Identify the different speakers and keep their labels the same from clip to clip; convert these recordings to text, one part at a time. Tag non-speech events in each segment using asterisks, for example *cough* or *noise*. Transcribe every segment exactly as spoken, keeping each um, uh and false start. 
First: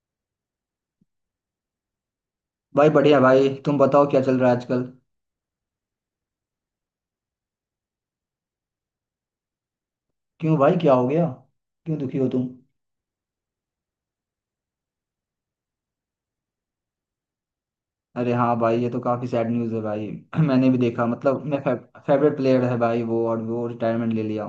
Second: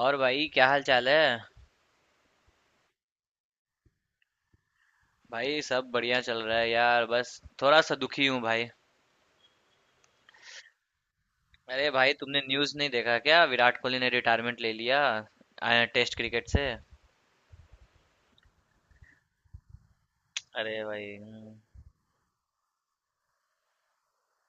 Speaker 1: और भाई क्या हाल चाल है?
Speaker 2: भाई बढ़िया भाई, तुम बताओ क्या चल रहा है आजकल।
Speaker 1: भाई सब बढ़िया चल रहा है यार, बस थोड़ा सा दुखी हूँ भाई।
Speaker 2: क्यों भाई, क्या हो गया?
Speaker 1: अरे
Speaker 2: क्यों
Speaker 1: भाई,
Speaker 2: दुखी हो
Speaker 1: तुमने
Speaker 2: तुम?
Speaker 1: न्यूज़ नहीं देखा क्या? विराट कोहली ने रिटायरमेंट ले लिया टेस्ट क्रिकेट से।
Speaker 2: अरे हाँ भाई, ये तो काफी सैड न्यूज़ है भाई। *clears throat* मैंने
Speaker 1: अरे
Speaker 2: भी
Speaker 1: भाई,
Speaker 2: देखा, मतलब मैं फेवरेट प्लेयर है भाई वो, और वो रिटायरमेंट ले लिया।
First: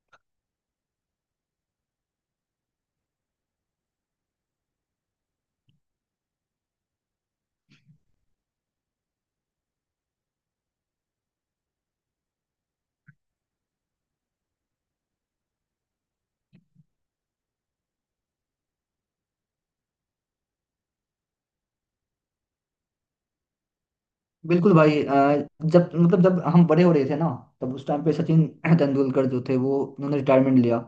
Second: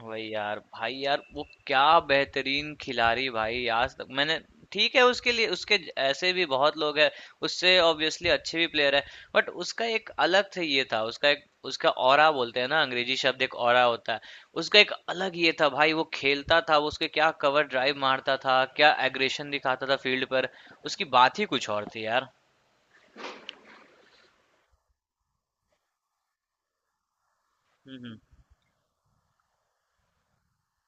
Speaker 1: वही यार भाई, यार वो क्या बेहतरीन खिलाड़ी भाई, आज तक मैंने। ठीक है, उसके लिए उसके ज- ऐसे भी बहुत लोग हैं, उससे ऑब्वियसली अच्छे भी प्लेयर है बट उसका एक अलग से ये था, उसका एक उसका ऑरा बोलते हैं ना, अंग्रेजी शब्द एक ऑरा होता है। उसका एक अलग ये था भाई, वो खेलता था, वो उसके क्या कवर ड्राइव मारता था, क्या एग्रेशन दिखाता था फील्ड पर। उसकी बात ही कुछ और थी यार।
Speaker 2: बिल्कुल भाई। अ, जब मतलब जब हम बड़े हो रहे थे ना, तब उस टाइम पे
Speaker 1: हम्म
Speaker 2: सचिन *clears throat* तेंदुलकर जो थे वो, उन्होंने रिटायरमेंट लिया।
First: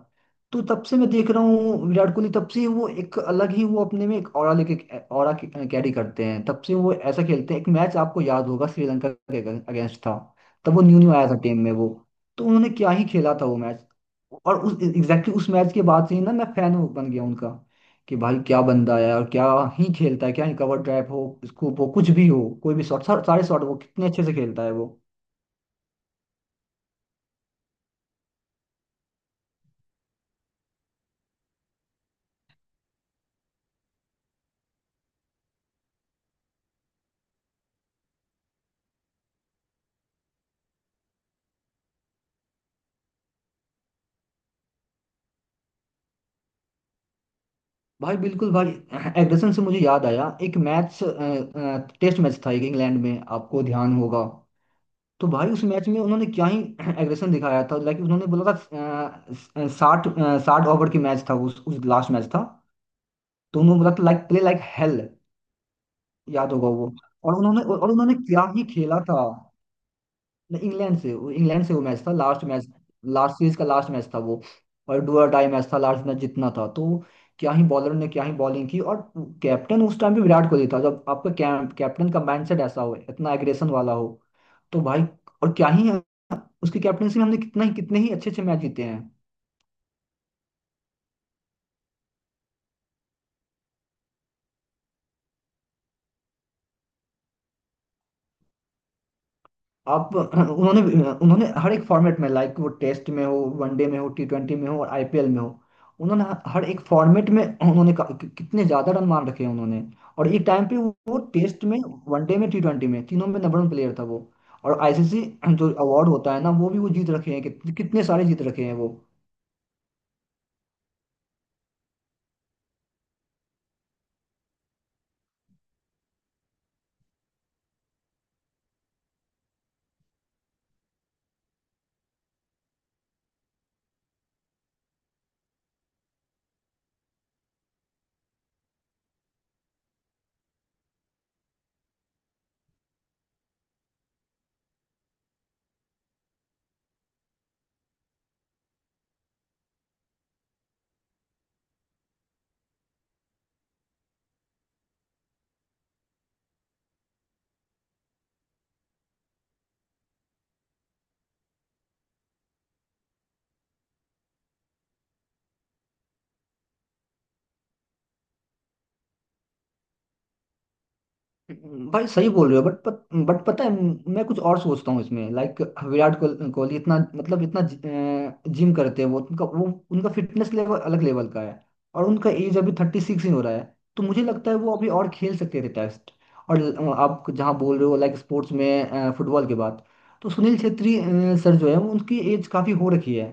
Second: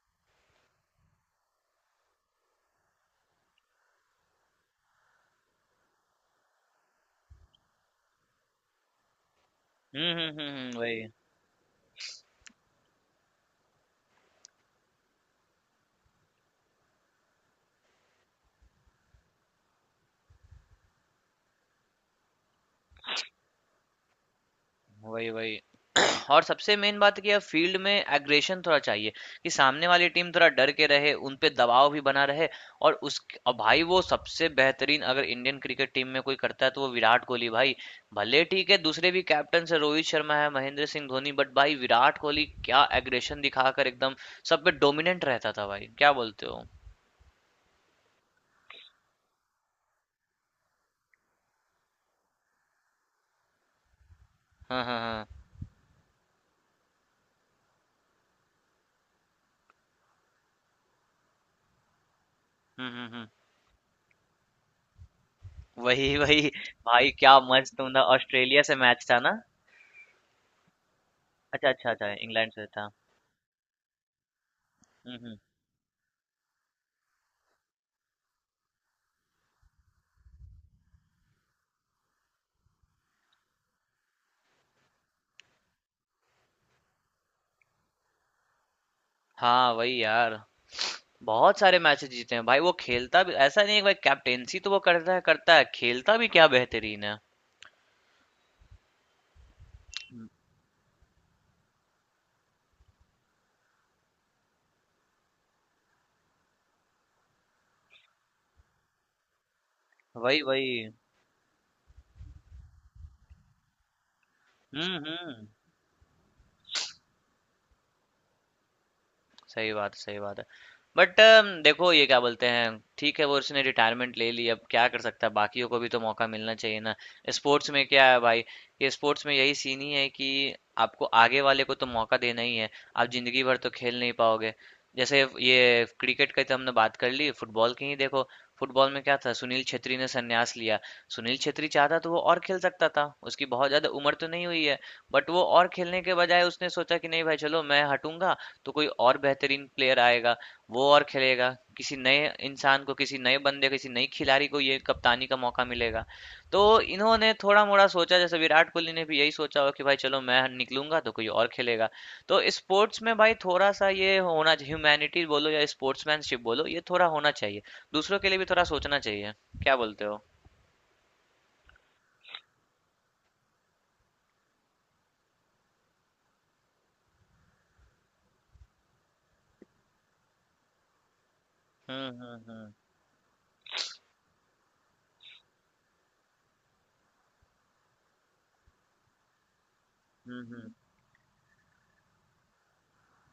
Speaker 2: तो तब से मैं देख रहा हूँ, विराट कोहली तब से वो एक अलग ही, वो अपने में एक ऑरा लेके ऑरा कैरी करते हैं। तब से वो ऐसा खेलते हैं। एक मैच आपको याद होगा, श्रीलंका के अगेंस्ट
Speaker 1: हम्म
Speaker 2: था।
Speaker 1: हम्म हम्म
Speaker 2: तब
Speaker 1: हम्म,
Speaker 2: वो
Speaker 1: वही
Speaker 2: न्यू न्यू आया था टीम में वो। तो उन्होंने क्या ही खेला था वो मैच। और उस एग्जैक्टली उस मैच के बाद से ही ना, मैं फैन बन गया उनका। कि भाई क्या बंदा है, और क्या ही खेलता है, क्या ही कवर ड्राइव हो, स्कूप हो, कुछ भी हो, कोई भी शॉट, सारे शॉट वो कितने अच्छे से खेलता है वो।
Speaker 1: वही वही। और सबसे मेन बात कि अब फील्ड में एग्रेशन थोड़ा चाहिए, कि सामने वाली टीम थोड़ा डर के रहे, उन पे दबाव भी बना रहे। और उस, और भाई वो सबसे बेहतरीन, अगर इंडियन क्रिकेट टीम में कोई करता है तो वो विराट कोहली भाई। भले ठीक है, दूसरे भी कैप्टन से रोहित शर्मा है, महेंद्र सिंह धोनी, बट भाई विराट कोहली क्या एग्रेशन दिखाकर एकदम सब पे डोमिनेंट रहता था भाई, क्या बोलते हो?
Speaker 2: भाई बिल्कुल भाई। *clears throat* एग्रेशन से मुझे याद आया एक मैच, टेस्ट मैच था एक, इंग्लैंड में आपको ध्यान होगा।
Speaker 1: हाँ हाँ हाँ।
Speaker 2: तो भाई उस मैच में उन्होंने क्या ही *clears throat* एग्रेशन दिखाया था। लाइक उन्होंने बोला था, साठ साठ ओवर की मैच था, उस उस लास्ट मैच था।
Speaker 1: हम्म हम्म हम्म,
Speaker 2: तो उन्होंने बोला था, लाइक प्ले लाइक हेल।
Speaker 1: वही वही।
Speaker 2: याद होगा वो।
Speaker 1: भाई
Speaker 2: और
Speaker 1: क्या
Speaker 2: उन्होंने
Speaker 1: मस्त,
Speaker 2: और
Speaker 1: मतलब
Speaker 2: उन्होंने क्या
Speaker 1: ऑस्ट्रेलिया
Speaker 2: ही
Speaker 1: से
Speaker 2: खेला
Speaker 1: मैच था
Speaker 2: था।
Speaker 1: ना?
Speaker 2: नहीं, इंग्लैंड से वो- इंग्लैंड
Speaker 1: अच्छा
Speaker 2: से वो
Speaker 1: अच्छा
Speaker 2: मैच
Speaker 1: अच्छा,
Speaker 2: था लास्ट
Speaker 1: इंग्लैंड से
Speaker 2: मैच।
Speaker 1: था।
Speaker 2: लास्ट सीरीज का लास्ट मैच था वो। और
Speaker 1: हम्म
Speaker 2: डू और
Speaker 1: हम्म।
Speaker 2: डाई मैच था, लास्ट मैच जितना था तो क्या ही बॉलर ने क्या ही बॉलिंग की। और कैप्टन उस टाइम भी विराट कोहली था। जब आपका कै, कैप्टन का माइंडसेट ऐसा हो, इतना एग्रेशन वाला हो, तो भाई और क्या ही है। उसकी कैप्टनसी में हमने कितना ही, कितने ही अच्छे अच्छे मैच जीते हैं।
Speaker 1: हाँ वही यार, बहुत सारे मैचेस जीते हैं भाई। वो खेलता भी, ऐसा नहीं है कि भाई कैप्टेंसी तो वो करता है करता है, खेलता भी क्या बेहतरीन है।
Speaker 2: आप उन्होंने, उन्होंने हर एक फॉर्मेट में, लाइक वो टेस्ट में हो, वनडे में हो, टी ट्वेंटी में हो, और आईपीएल में हो। उन्होंने हर एक फॉर्मेट में उन्होंने का- कि- कितने ज्यादा रन मार रखे हैं उन्होंने। और
Speaker 1: वही
Speaker 2: एक टाइम पे
Speaker 1: वही।
Speaker 2: वो, वो टेस्ट में, वनडे में, टी ट्वेंटी में, तीनों में नंबर वन प्लेयर था वो। और
Speaker 1: हम्म
Speaker 2: आईसीसी
Speaker 1: हम्म।
Speaker 2: जो अवार्ड होता है ना, वो भी वो जीत रखे हैं, कित, कितने सारे जीत रखे हैं वो।
Speaker 1: सही बात है, सही बात है। बट देखो, ये क्या बोलते हैं, ठीक है वो उसने रिटायरमेंट ले ली, अब क्या कर सकता है, बाकियों को भी तो मौका मिलना चाहिए ना। स्पोर्ट्स में क्या है भाई, ये स्पोर्ट्स में यही सीन ही है कि आपको आगे वाले को तो मौका देना ही है। आप जिंदगी भर तो खेल नहीं पाओगे। जैसे ये क्रिकेट की तो हमने बात कर ली, फुटबॉल की ही देखो। फुटबॉल में क्या था, सुनील छेत्री ने संन्यास लिया। सुनील छेत्री चाहता तो वो और खेल सकता था, उसकी बहुत ज्यादा उम्र तो नहीं हुई है। बट वो और खेलने के बजाय उसने सोचा कि नहीं भाई, चलो मैं हटूंगा तो कोई और बेहतरीन प्लेयर आएगा, वो और खेलेगा, किसी नए इंसान को, किसी नए बंदे, किसी नई खिलाड़ी को ये कप्तानी का मौका मिलेगा। तो इन्होंने थोड़ा-मोड़ा सोचा, जैसे विराट कोहली ने भी यही सोचा होगा कि भाई चलो मैं निकलूंगा तो कोई और खेलेगा। तो स्पोर्ट्स में भाई थोड़ा-सा ये होना चाहिए, ह्यूमैनिटी बोलो या स्पोर्ट्समैनशिप बोलो, ये थोड़ा होना चाहिए। दूसरों के लिए भी थोड़ा सोचना चाहिए। क्या बोलते हो?
Speaker 2: भाई सही बोल रहे हो बट पत, बट पता है, मैं कुछ और सोचता हूँ इसमें, लाइक विराट कोह- कोहली इतना, मतलब इतना जिम करते हैं वो, उनका वो उनका फिटनेस लेवल अलग लेवल का है। और
Speaker 1: हुँ,
Speaker 2: उनका
Speaker 1: हुँ,
Speaker 2: एज अभी
Speaker 1: हुँ।
Speaker 2: थर्टी सिक्स ही हो रहा है। तो मुझे लगता है वो अभी और खेल सकते थे टेस्ट। और अ, आप जहाँ बोल रहे हो, लाइक स्पोर्ट्स में फुटबॉल के बाद, तो
Speaker 1: हुँ,
Speaker 2: सुनील
Speaker 1: हुँ।
Speaker 2: छेत्री अ, सर जो है वो, उनकी एज काफ़ी हो रखी है।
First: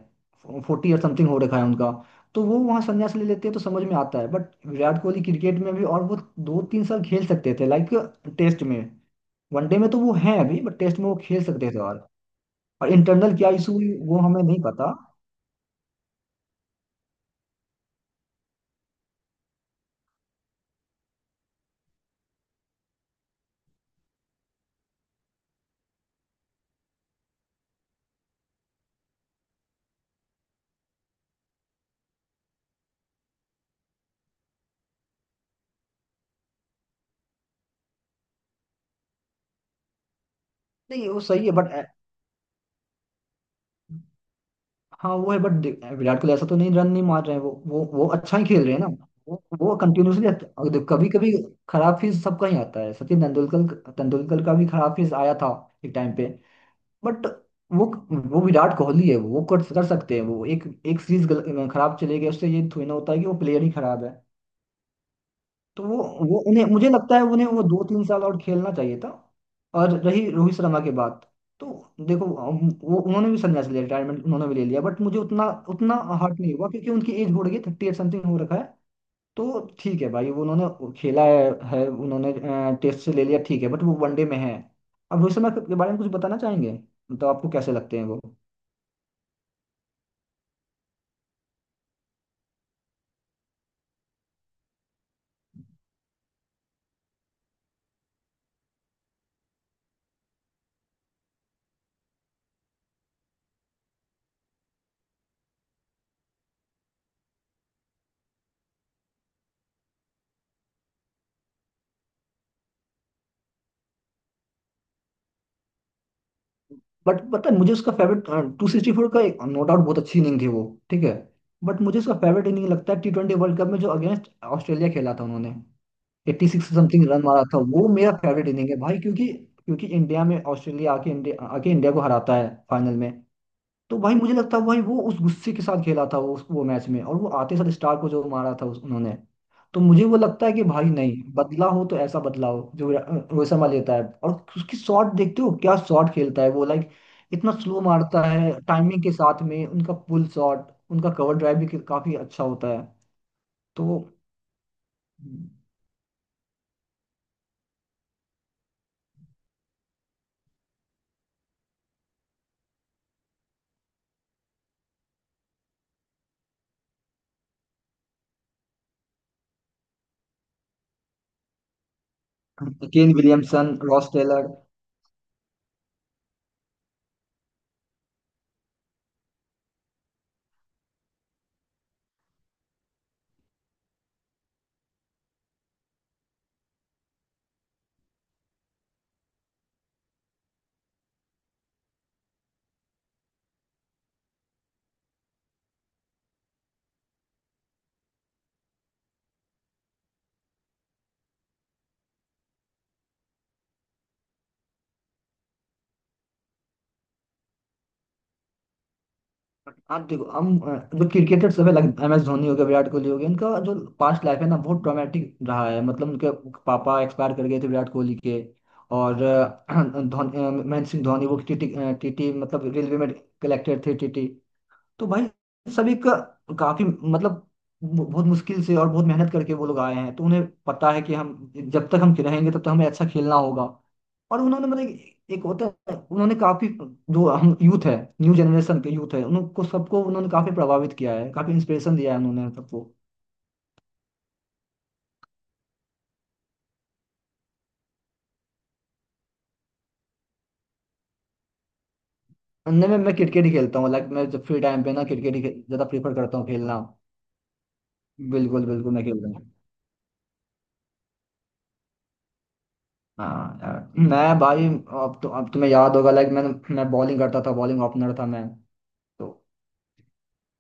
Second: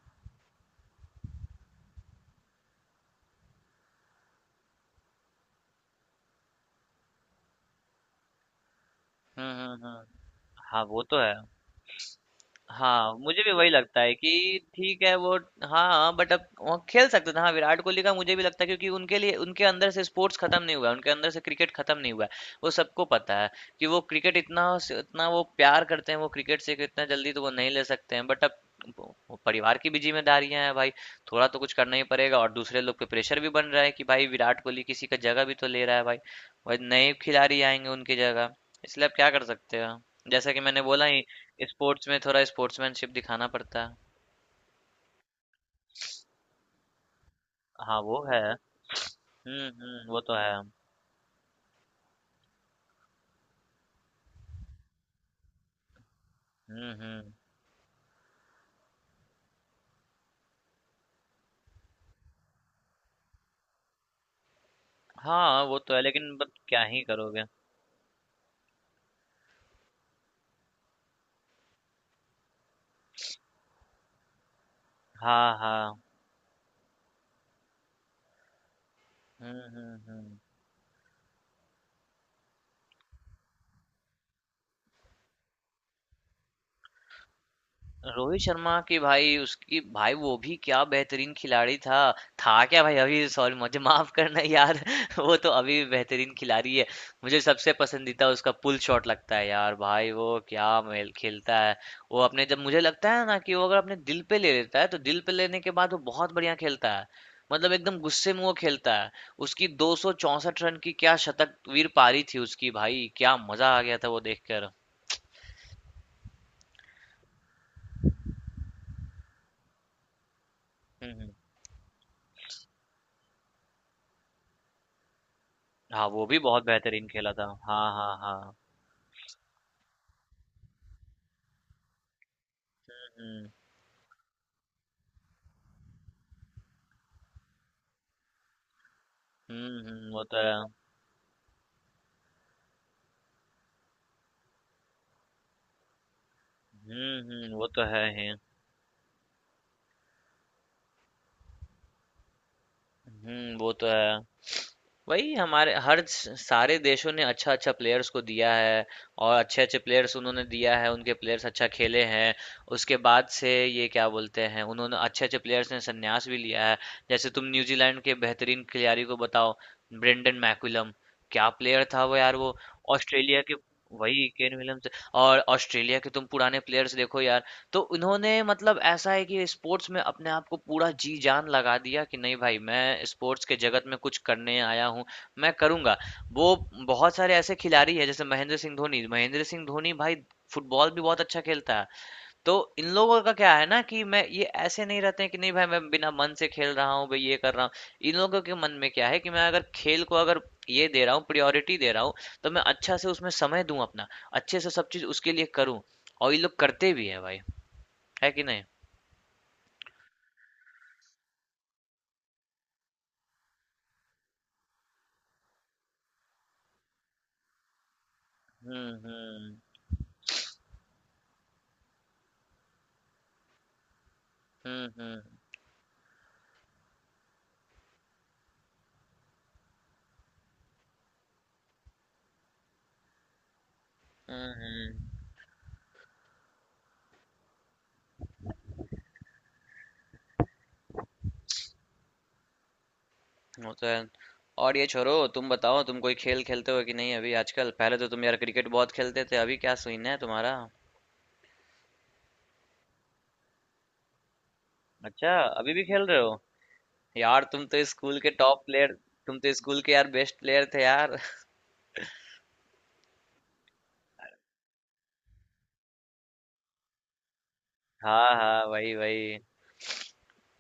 Speaker 2: फोर्टी या समथिंग हो रखा है उनका। तो वो वहाँ संन्यास ले लेते हैं तो समझ में आता है, बट विराट कोहली क्रिकेट में भी, और वो दो तीन साल खेल सकते थे लाइक टेस्ट में।
Speaker 1: हुँ, हुँ,
Speaker 2: वनडे में तो
Speaker 1: हुँ।
Speaker 2: वो हैं अभी, बट
Speaker 1: हाँ,
Speaker 2: टेस्ट
Speaker 1: वो
Speaker 2: में वो
Speaker 1: तो है।
Speaker 2: खेल सकते थे। और और
Speaker 1: हाँ,
Speaker 2: इंटरनल
Speaker 1: मुझे
Speaker 2: क्या
Speaker 1: भी वही
Speaker 2: इशू,
Speaker 1: लगता है
Speaker 2: वो
Speaker 1: कि
Speaker 2: हमें नहीं पता।
Speaker 1: ठीक है वो। हाँ बट अब वो खेल सकते थे, हाँ विराट कोहली का मुझे भी लगता है, क्योंकि उनके लिए उनके अंदर से स्पोर्ट्स खत्म नहीं हुआ है, उनके अंदर से क्रिकेट खत्म नहीं हुआ है। वो सबको पता है कि वो क्रिकेट इतना इतना वो प्यार करते हैं, वो क्रिकेट से कि इतना जल्दी तो वो नहीं ले सकते हैं। बट अब वो- वो परिवार की भी जिम्मेदारियां हैं भाई, थोड़ा तो कुछ करना ही पड़ेगा, और दूसरे लोग पे प्रेशर भी बन रहा है कि भाई विराट कोहली किसी का जगह भी तो ले रहा है भाई। भाई नए खिलाड़ी आएंगे उनकी जगह। इसलिए अब क्या कर सकते हैं, जैसा कि मैंने बोला
Speaker 2: नहीं वो
Speaker 1: ही,
Speaker 2: सही है बट,
Speaker 1: स्पोर्ट्स में थोड़ा स्पोर्ट्समैनशिप दिखाना पड़ता है।
Speaker 2: हाँ वो है बट, विराट कोहली ऐसा तो नहीं, रन नहीं मार रहे हैं वो, वो
Speaker 1: हाँ,
Speaker 2: वो
Speaker 1: वो
Speaker 2: अच्छा ही
Speaker 1: है।
Speaker 2: खेल रहे हैं ना। वो
Speaker 1: हुँ,
Speaker 2: वो
Speaker 1: हुँ, वो तो है।
Speaker 2: कंटिन्यूसली, कभी कभी खराब फीस सबका ही आता है। सचिन तेंदुलकर तेंदुलकर का भी खराब फीस आया था एक टाइम पे।
Speaker 1: हुँ,
Speaker 2: बट
Speaker 1: हुँ।
Speaker 2: वो वो विराट कोहली है, वो कर कर सकते हैं। वो एक एक सीरीज खराब चले गए उससे ये थोड़ी ना होता है कि वो प्लेयर ही खराब है।
Speaker 1: हाँ, वो
Speaker 2: तो
Speaker 1: तो
Speaker 2: वो
Speaker 1: है लेकिन
Speaker 2: वो
Speaker 1: बट
Speaker 2: उन्हें
Speaker 1: क्या
Speaker 2: मुझे
Speaker 1: ही
Speaker 2: लगता है,
Speaker 1: करोगे?
Speaker 2: उन्हें वो दो तीन साल और खेलना चाहिए था। और रही रोहित शर्मा की बात, तो देखो, हम- वो उन्होंने भी संन्यास लिया, रिटायरमेंट उन्होंने भी ले लिया, बट मुझे उतना
Speaker 1: हाँ,
Speaker 2: उतना
Speaker 1: हाँ।
Speaker 2: हर्ट नहीं हुआ, क्योंकि उनकी एज हो रही है, थर्टी एट समथिंग हो रखा है।
Speaker 1: हुँ,
Speaker 2: तो
Speaker 1: हुँ,
Speaker 2: ठीक है भाई,
Speaker 1: हुँ।
Speaker 2: वो उन्होंने खेला है, है उन्होंने। टेस्ट से ले लिया ठीक है, बट वो वनडे में है। अब रोहित शर्मा के के बारे में कुछ बताना चाहेंगे, मतलब आपको कैसे लगते हैं वो?
Speaker 1: रोहित शर्मा की भाई, उसकी भाई वो भी क्या बेहतरीन खिलाड़ी था। था क्या भाई, अभी सॉरी मुझे माफ करना यार *laughs* वो तो अभी भी बेहतरीन खिलाड़ी है। मुझे सबसे पसंदीदा उसका पुल शॉट लगता है यार भाई, वो क्या मेल खेलता है। वो अपने, जब मुझे लगता है ना कि वो अगर अपने दिल पे ले लेता है, तो दिल पे लेने के बाद वो बहुत बढ़िया खेलता है, मतलब एकदम गुस्से में वो खेलता है। उसकी दो सौ चौंसठ रन की क्या शतक वीर पारी थी उसकी भाई, क्या मजा आ गया था वो देखकर।
Speaker 2: बट पता है, मुझे उसका फेवरेट टू सिक्सटी फोर का, एक नो डाउट बहुत अच्छी इनिंग थी वो, ठीक
Speaker 1: हम्म
Speaker 2: है।
Speaker 1: हम्म।
Speaker 2: बट मुझे उसका फेवरेट इनिंग लगता है टी ट्वेंटी वर्ल्ड कप में, जो अगेंस्ट ऑस्ट्रेलिया खेला था उन्होंने।
Speaker 1: हाँ वो भी
Speaker 2: एट्टी
Speaker 1: बहुत
Speaker 2: सिक्स
Speaker 1: बेहतरीन
Speaker 2: समथिंग रन
Speaker 1: खेला
Speaker 2: मारा
Speaker 1: था,
Speaker 2: था
Speaker 1: हाँ
Speaker 2: वो, मेरा
Speaker 1: हाँ
Speaker 2: फेवरेट
Speaker 1: हाँ।
Speaker 2: इनिंग है भाई, क्योंकि क्योंकि इंडिया में ऑस्ट्रेलिया आके, इंडिया आके इंडिया को हराता है फाइनल में।
Speaker 1: हम्म
Speaker 2: तो भाई मुझे लगता है भाई वो उस गुस्से के साथ खेला था, वो वो मैच में, और वो आते साथ स्टार को जो मारा था उस उन्होंने। तो
Speaker 1: हम्म
Speaker 2: मुझे
Speaker 1: हम्म,
Speaker 2: वो
Speaker 1: वो तो
Speaker 2: लगता है
Speaker 1: है।
Speaker 2: कि भाई नहीं, बदला हो तो ऐसा बदला हो जो रो- रोहित शर्मा लेता है। और उसकी शॉट देखते हो, क्या शॉट खेलता है वो, लाइक
Speaker 1: हम्म हम्म,
Speaker 2: इतना
Speaker 1: वो
Speaker 2: स्लो
Speaker 1: तो है
Speaker 2: मारता
Speaker 1: ही।
Speaker 2: है टाइमिंग के साथ में, उनका पुल शॉट, उनका कवर ड्राइव भी काफी अच्छा होता है।
Speaker 1: हम्म, वो तो
Speaker 2: तो
Speaker 1: है। वही हमारे हर स- सारे देशों ने अच्छा अच्छा प्लेयर्स को दिया है, और अच्छे अच्छे प्लेयर्स उन्होंने दिया है, उनके प्लेयर्स अच्छा खेले हैं। उसके बाद से ये क्या बोलते हैं, उन्होंने अच्छे अच्छे प्लेयर्स ने संन्यास भी लिया है। जैसे तुम न्यूजीलैंड के बेहतरीन खिलाड़ी को बताओ, ब्रेंडन मैकुलम, क्या प्लेयर था वो यार वो।
Speaker 2: केन
Speaker 1: ऑस्ट्रेलिया के,
Speaker 2: विलियमसन, रॉस
Speaker 1: वही
Speaker 2: टेलर।
Speaker 1: Kane Williams. और ऑस्ट्रेलिया के तुम पुराने प्लेयर्स देखो यार, तो उन्होंने, मतलब ऐसा है कि स्पोर्ट्स में अपने आप को पूरा जी जान लगा दिया कि नहीं भाई, मैं स्पोर्ट्स के जगत में कुछ करने आया हूँ, मैं करूँगा। वो बहुत सारे ऐसे खिलाड़ी हैं, जैसे महेंद्र सिंह धोनी, महेंद्र सिंह धोनी भाई फुटबॉल भी बहुत अच्छा खेलता है। तो इन लोगों का क्या है ना, कि मैं, ये ऐसे नहीं रहते हैं कि नहीं भाई मैं बिना मन से खेल रहा हूँ भाई, ये कर रहा हूँ। इन लोगों के मन में क्या है कि मैं अगर खेल को अगर ये दे रहा हूँ, प्रायोरिटी दे रहा हूँ, तो मैं अच्छा से उसमें समय दूं अपना, अच्छे से सब चीज उसके लिए करूँ। और ये लोग करते भी हैं भाई, है कि नहीं?
Speaker 2: आप देखो हम अ, जो क्रिकेटर सब है, लाइक एम एस धोनी हो गया, विराट कोहली हो गया, इनका जो पास्ट लाइफ है ना बहुत ट्रॉमेटिक रहा है, मतलब उनके पापा एक्सपायर कर गए थे विराट कोहली के।
Speaker 1: हम्म
Speaker 2: और
Speaker 1: हम्म
Speaker 2: अ, *clears throat* धोनी अ, महेंद्र सिंह धोनी वो टीटी। टीटी मतलब रेलवे में कलेक्टर थे टीटी।
Speaker 1: हम्म
Speaker 2: तो
Speaker 1: हम्म
Speaker 2: भाई सभी का काफी, मतलब बहुत मुश्किल से और बहुत मेहनत करके वो लोग आए हैं, तो उन्हें पता है कि हम जब तक हम रहेंगे तब तक हमें अच्छा खेलना होगा। और उन्होंने, मतलब
Speaker 1: हम्म,
Speaker 2: एक एक होता है उन्होंने काफी, जो हम यूथ है, न्यू जनरेशन के यूथ है, उनको सबको उन्होंने काफी प्रभावित किया है, काफी इंस्पिरेशन दिया है उन्होंने सबको।
Speaker 1: वो तो है। और ये छोरो, तुम बताओ तुम कोई खेल खेलते हो कि नहीं अभी आजकल? पहले तो तुम यार क्रिकेट बहुत खेलते थे, अभी क्या सीन है तुम्हारा?
Speaker 2: नहीं, मैं मैं क्रिकेट ही खेलता हूँ, लाइक मैं जब फ्री टाइम पे ना
Speaker 1: अच्छा,
Speaker 2: क्रिकेट ही खे-
Speaker 1: अभी भी
Speaker 2: ज्यादा
Speaker 1: खेल
Speaker 2: प्रेफर
Speaker 1: रहे हो।
Speaker 2: करता हूँ खेलना।
Speaker 1: यार तुम तो स्कूल के टॉप
Speaker 2: बिल्कुल
Speaker 1: प्लेयर,
Speaker 2: बिल्कुल, मैं खेलता
Speaker 1: तुम
Speaker 2: हूँ।
Speaker 1: तो स्कूल के यार बेस्ट प्लेयर थे यार *laughs*
Speaker 2: हाँ यार, मैं भाई अब तो, अब तुम्हें याद होगा लाइक, मैं मैं बॉलिंग करता था, बॉलिंग ओपनर था
Speaker 1: हाँ
Speaker 2: मैं
Speaker 1: हाँ, वही
Speaker 2: तो।
Speaker 1: वही।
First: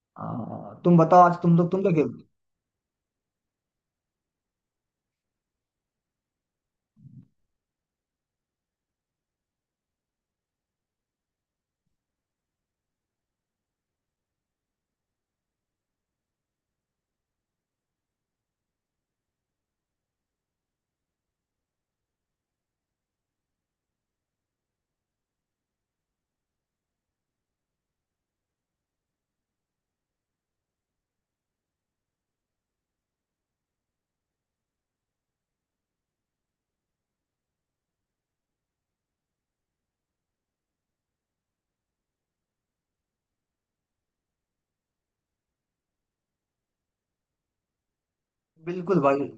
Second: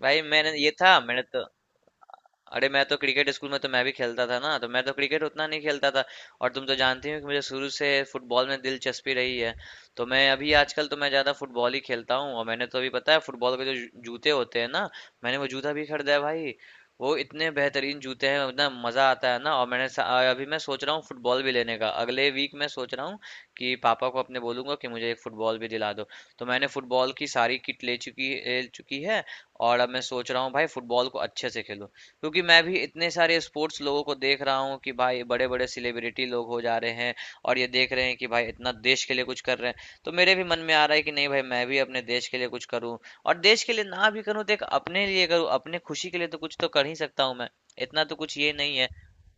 Speaker 1: भाई मैंने ये
Speaker 2: हाँ, तुम
Speaker 1: था, मैंने
Speaker 2: बताओ आज
Speaker 1: तो,
Speaker 2: तुम लोग, तुम क्या खेलते हो?
Speaker 1: अरे मैं तो क्रिकेट स्कूल में तो मैं भी खेलता था ना, तो मैं तो क्रिकेट उतना नहीं खेलता था। और तुम तो जानती हो कि मुझे शुरू से फुटबॉल में दिलचस्पी रही है, तो मैं अभी आजकल तो मैं ज़्यादा फुटबॉल ही खेलता हूँ। और मैंने तो अभी, पता है, फुटबॉल के जो जू- जूते होते हैं ना, मैंने वो जूता भी खरीदा है भाई। वो इतने बेहतरीन जूते हैं, इतना मज़ा आता है ना। और मैंने सा- अभी मैं सोच रहा हूँ फुटबॉल भी लेने का, अगले वीक मैं सोच रहा हूँ कि पापा को अपने बोलूंगा कि मुझे एक फुटबॉल भी दिला दो। तो मैंने फुटबॉल की सारी किट ले चुकी ले चुकी है। और अब मैं सोच रहा हूँ भाई फुटबॉल को अच्छे से खेलूं, क्योंकि मैं भी इतने सारे स्पोर्ट्स लोगों को देख रहा हूँ कि भाई बड़े बड़े सेलिब्रिटी लोग हो जा रहे हैं, और ये देख रहे हैं कि भाई इतना देश के लिए कुछ कर रहे हैं, तो मेरे भी मन में आ रहा है कि नहीं भाई मैं भी अपने देश के लिए कुछ करूँ। और देश के लिए ना भी करूँ, तो एक अपने लिए करूँ, अपने खुशी के लिए तो कुछ तो कर ही सकता हूँ मैं, इतना तो कुछ ये नहीं है।
Speaker 2: बिल्कुल भाई,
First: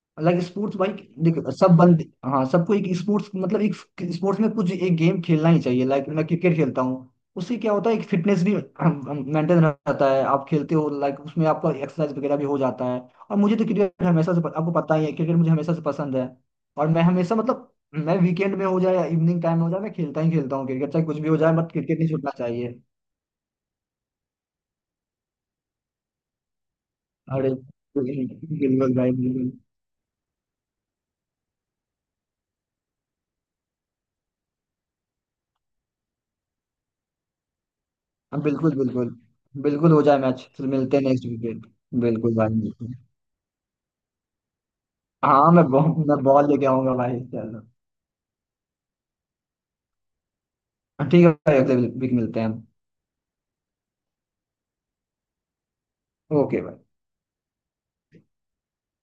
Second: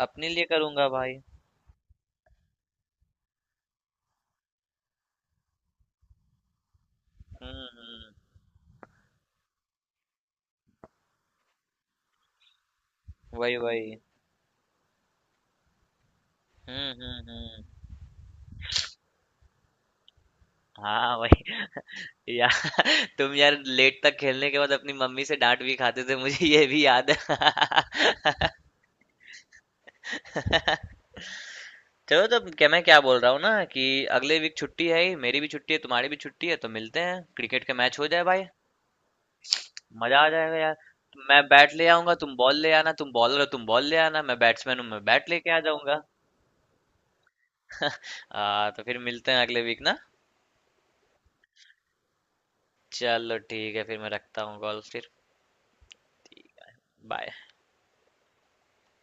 Speaker 1: अपने
Speaker 2: लाइक
Speaker 1: लिए
Speaker 2: स्पोर्ट्स
Speaker 1: करूंगा
Speaker 2: भाई,
Speaker 1: भाई।
Speaker 2: देखो सब बंदे, हाँ, सबको एक स्पोर्ट्स, मतलब एक स्पोर्ट्स में कुछ एक गेम खेलना ही चाहिए, लाइक मैं क्रिकेट खेलता हूँ। उससे
Speaker 1: हम्म
Speaker 2: क्या होता है, एक
Speaker 1: हम्म,
Speaker 2: फिटनेस भी मेंटेन रहता है, आप खेलते हो लाइक, उसमें आपका एक्सरसाइज वगैरह भी हो जाता है। और
Speaker 1: वही
Speaker 2: मुझे तो
Speaker 1: वही।
Speaker 2: क्रिकेट हमेशा से प- आपको पता ही है, क्रिकेट मुझे हमेशा से पसंद है। और
Speaker 1: हम्म
Speaker 2: मैं
Speaker 1: हम्म
Speaker 2: हमेशा,
Speaker 1: हम्म।
Speaker 2: मतलब मैं वीकेंड में हो जाए या इवनिंग टाइम में हो जाए, मैं खेलता ही खेलता हूँ क्रिकेट, चाहे
Speaker 1: हाँ,
Speaker 2: कुछ भी हो जाए
Speaker 1: वही
Speaker 2: बट क्रिकेट नहीं छूटना
Speaker 1: यार
Speaker 2: चाहिए।
Speaker 1: *laughs* तुम यार लेट तक खेलने के बाद अपनी मम्मी से डांट भी खाते थे, मुझे ये भी याद है
Speaker 2: अरे
Speaker 1: *laughs*
Speaker 2: बिल्कुल भाई, बिल्कुल।
Speaker 1: चलो, तो क्या मैं क्या बोल रहा हूँ ना, कि अगले वीक छुट्टी है ही, मेरी भी छुट्टी है, तुम्हारी भी छुट्टी है, तो मिलते हैं, क्रिकेट का मैच हो जाए
Speaker 2: हाँ
Speaker 1: भाई।
Speaker 2: बिल्कुल, बिल्कुल। बिल्कुल हो
Speaker 1: मजा
Speaker 2: जाए
Speaker 1: आ
Speaker 2: मैच,
Speaker 1: जाएगा
Speaker 2: फिर
Speaker 1: यार।
Speaker 2: मिलते हैं नेक्स्ट
Speaker 1: मैं
Speaker 2: वीकेंड।
Speaker 1: बैट ले आऊंगा,
Speaker 2: बिल्कुल
Speaker 1: तुम
Speaker 2: भाई,
Speaker 1: बॉल ले
Speaker 2: मिलते
Speaker 1: आना,
Speaker 2: हैं।
Speaker 1: तुम बॉलर हो, तुम बॉल ले आना, मैं बैट्समैन हूँ, मैं बैट लेके
Speaker 2: हाँ,
Speaker 1: आ
Speaker 2: मैं बॉल
Speaker 1: जाऊंगा।
Speaker 2: मैं बॉल लेके आऊंगा भाई, चलो।
Speaker 1: आ, तो फिर मिलते हैं अगले वीक ना।
Speaker 2: हाँ, ठीक है भाई, अगले वीक मिलते हैं हम।
Speaker 1: चलो ठीक है, फिर मैं रखता हूँ कॉल फिर।
Speaker 2: ओके भाई।
Speaker 1: बाय।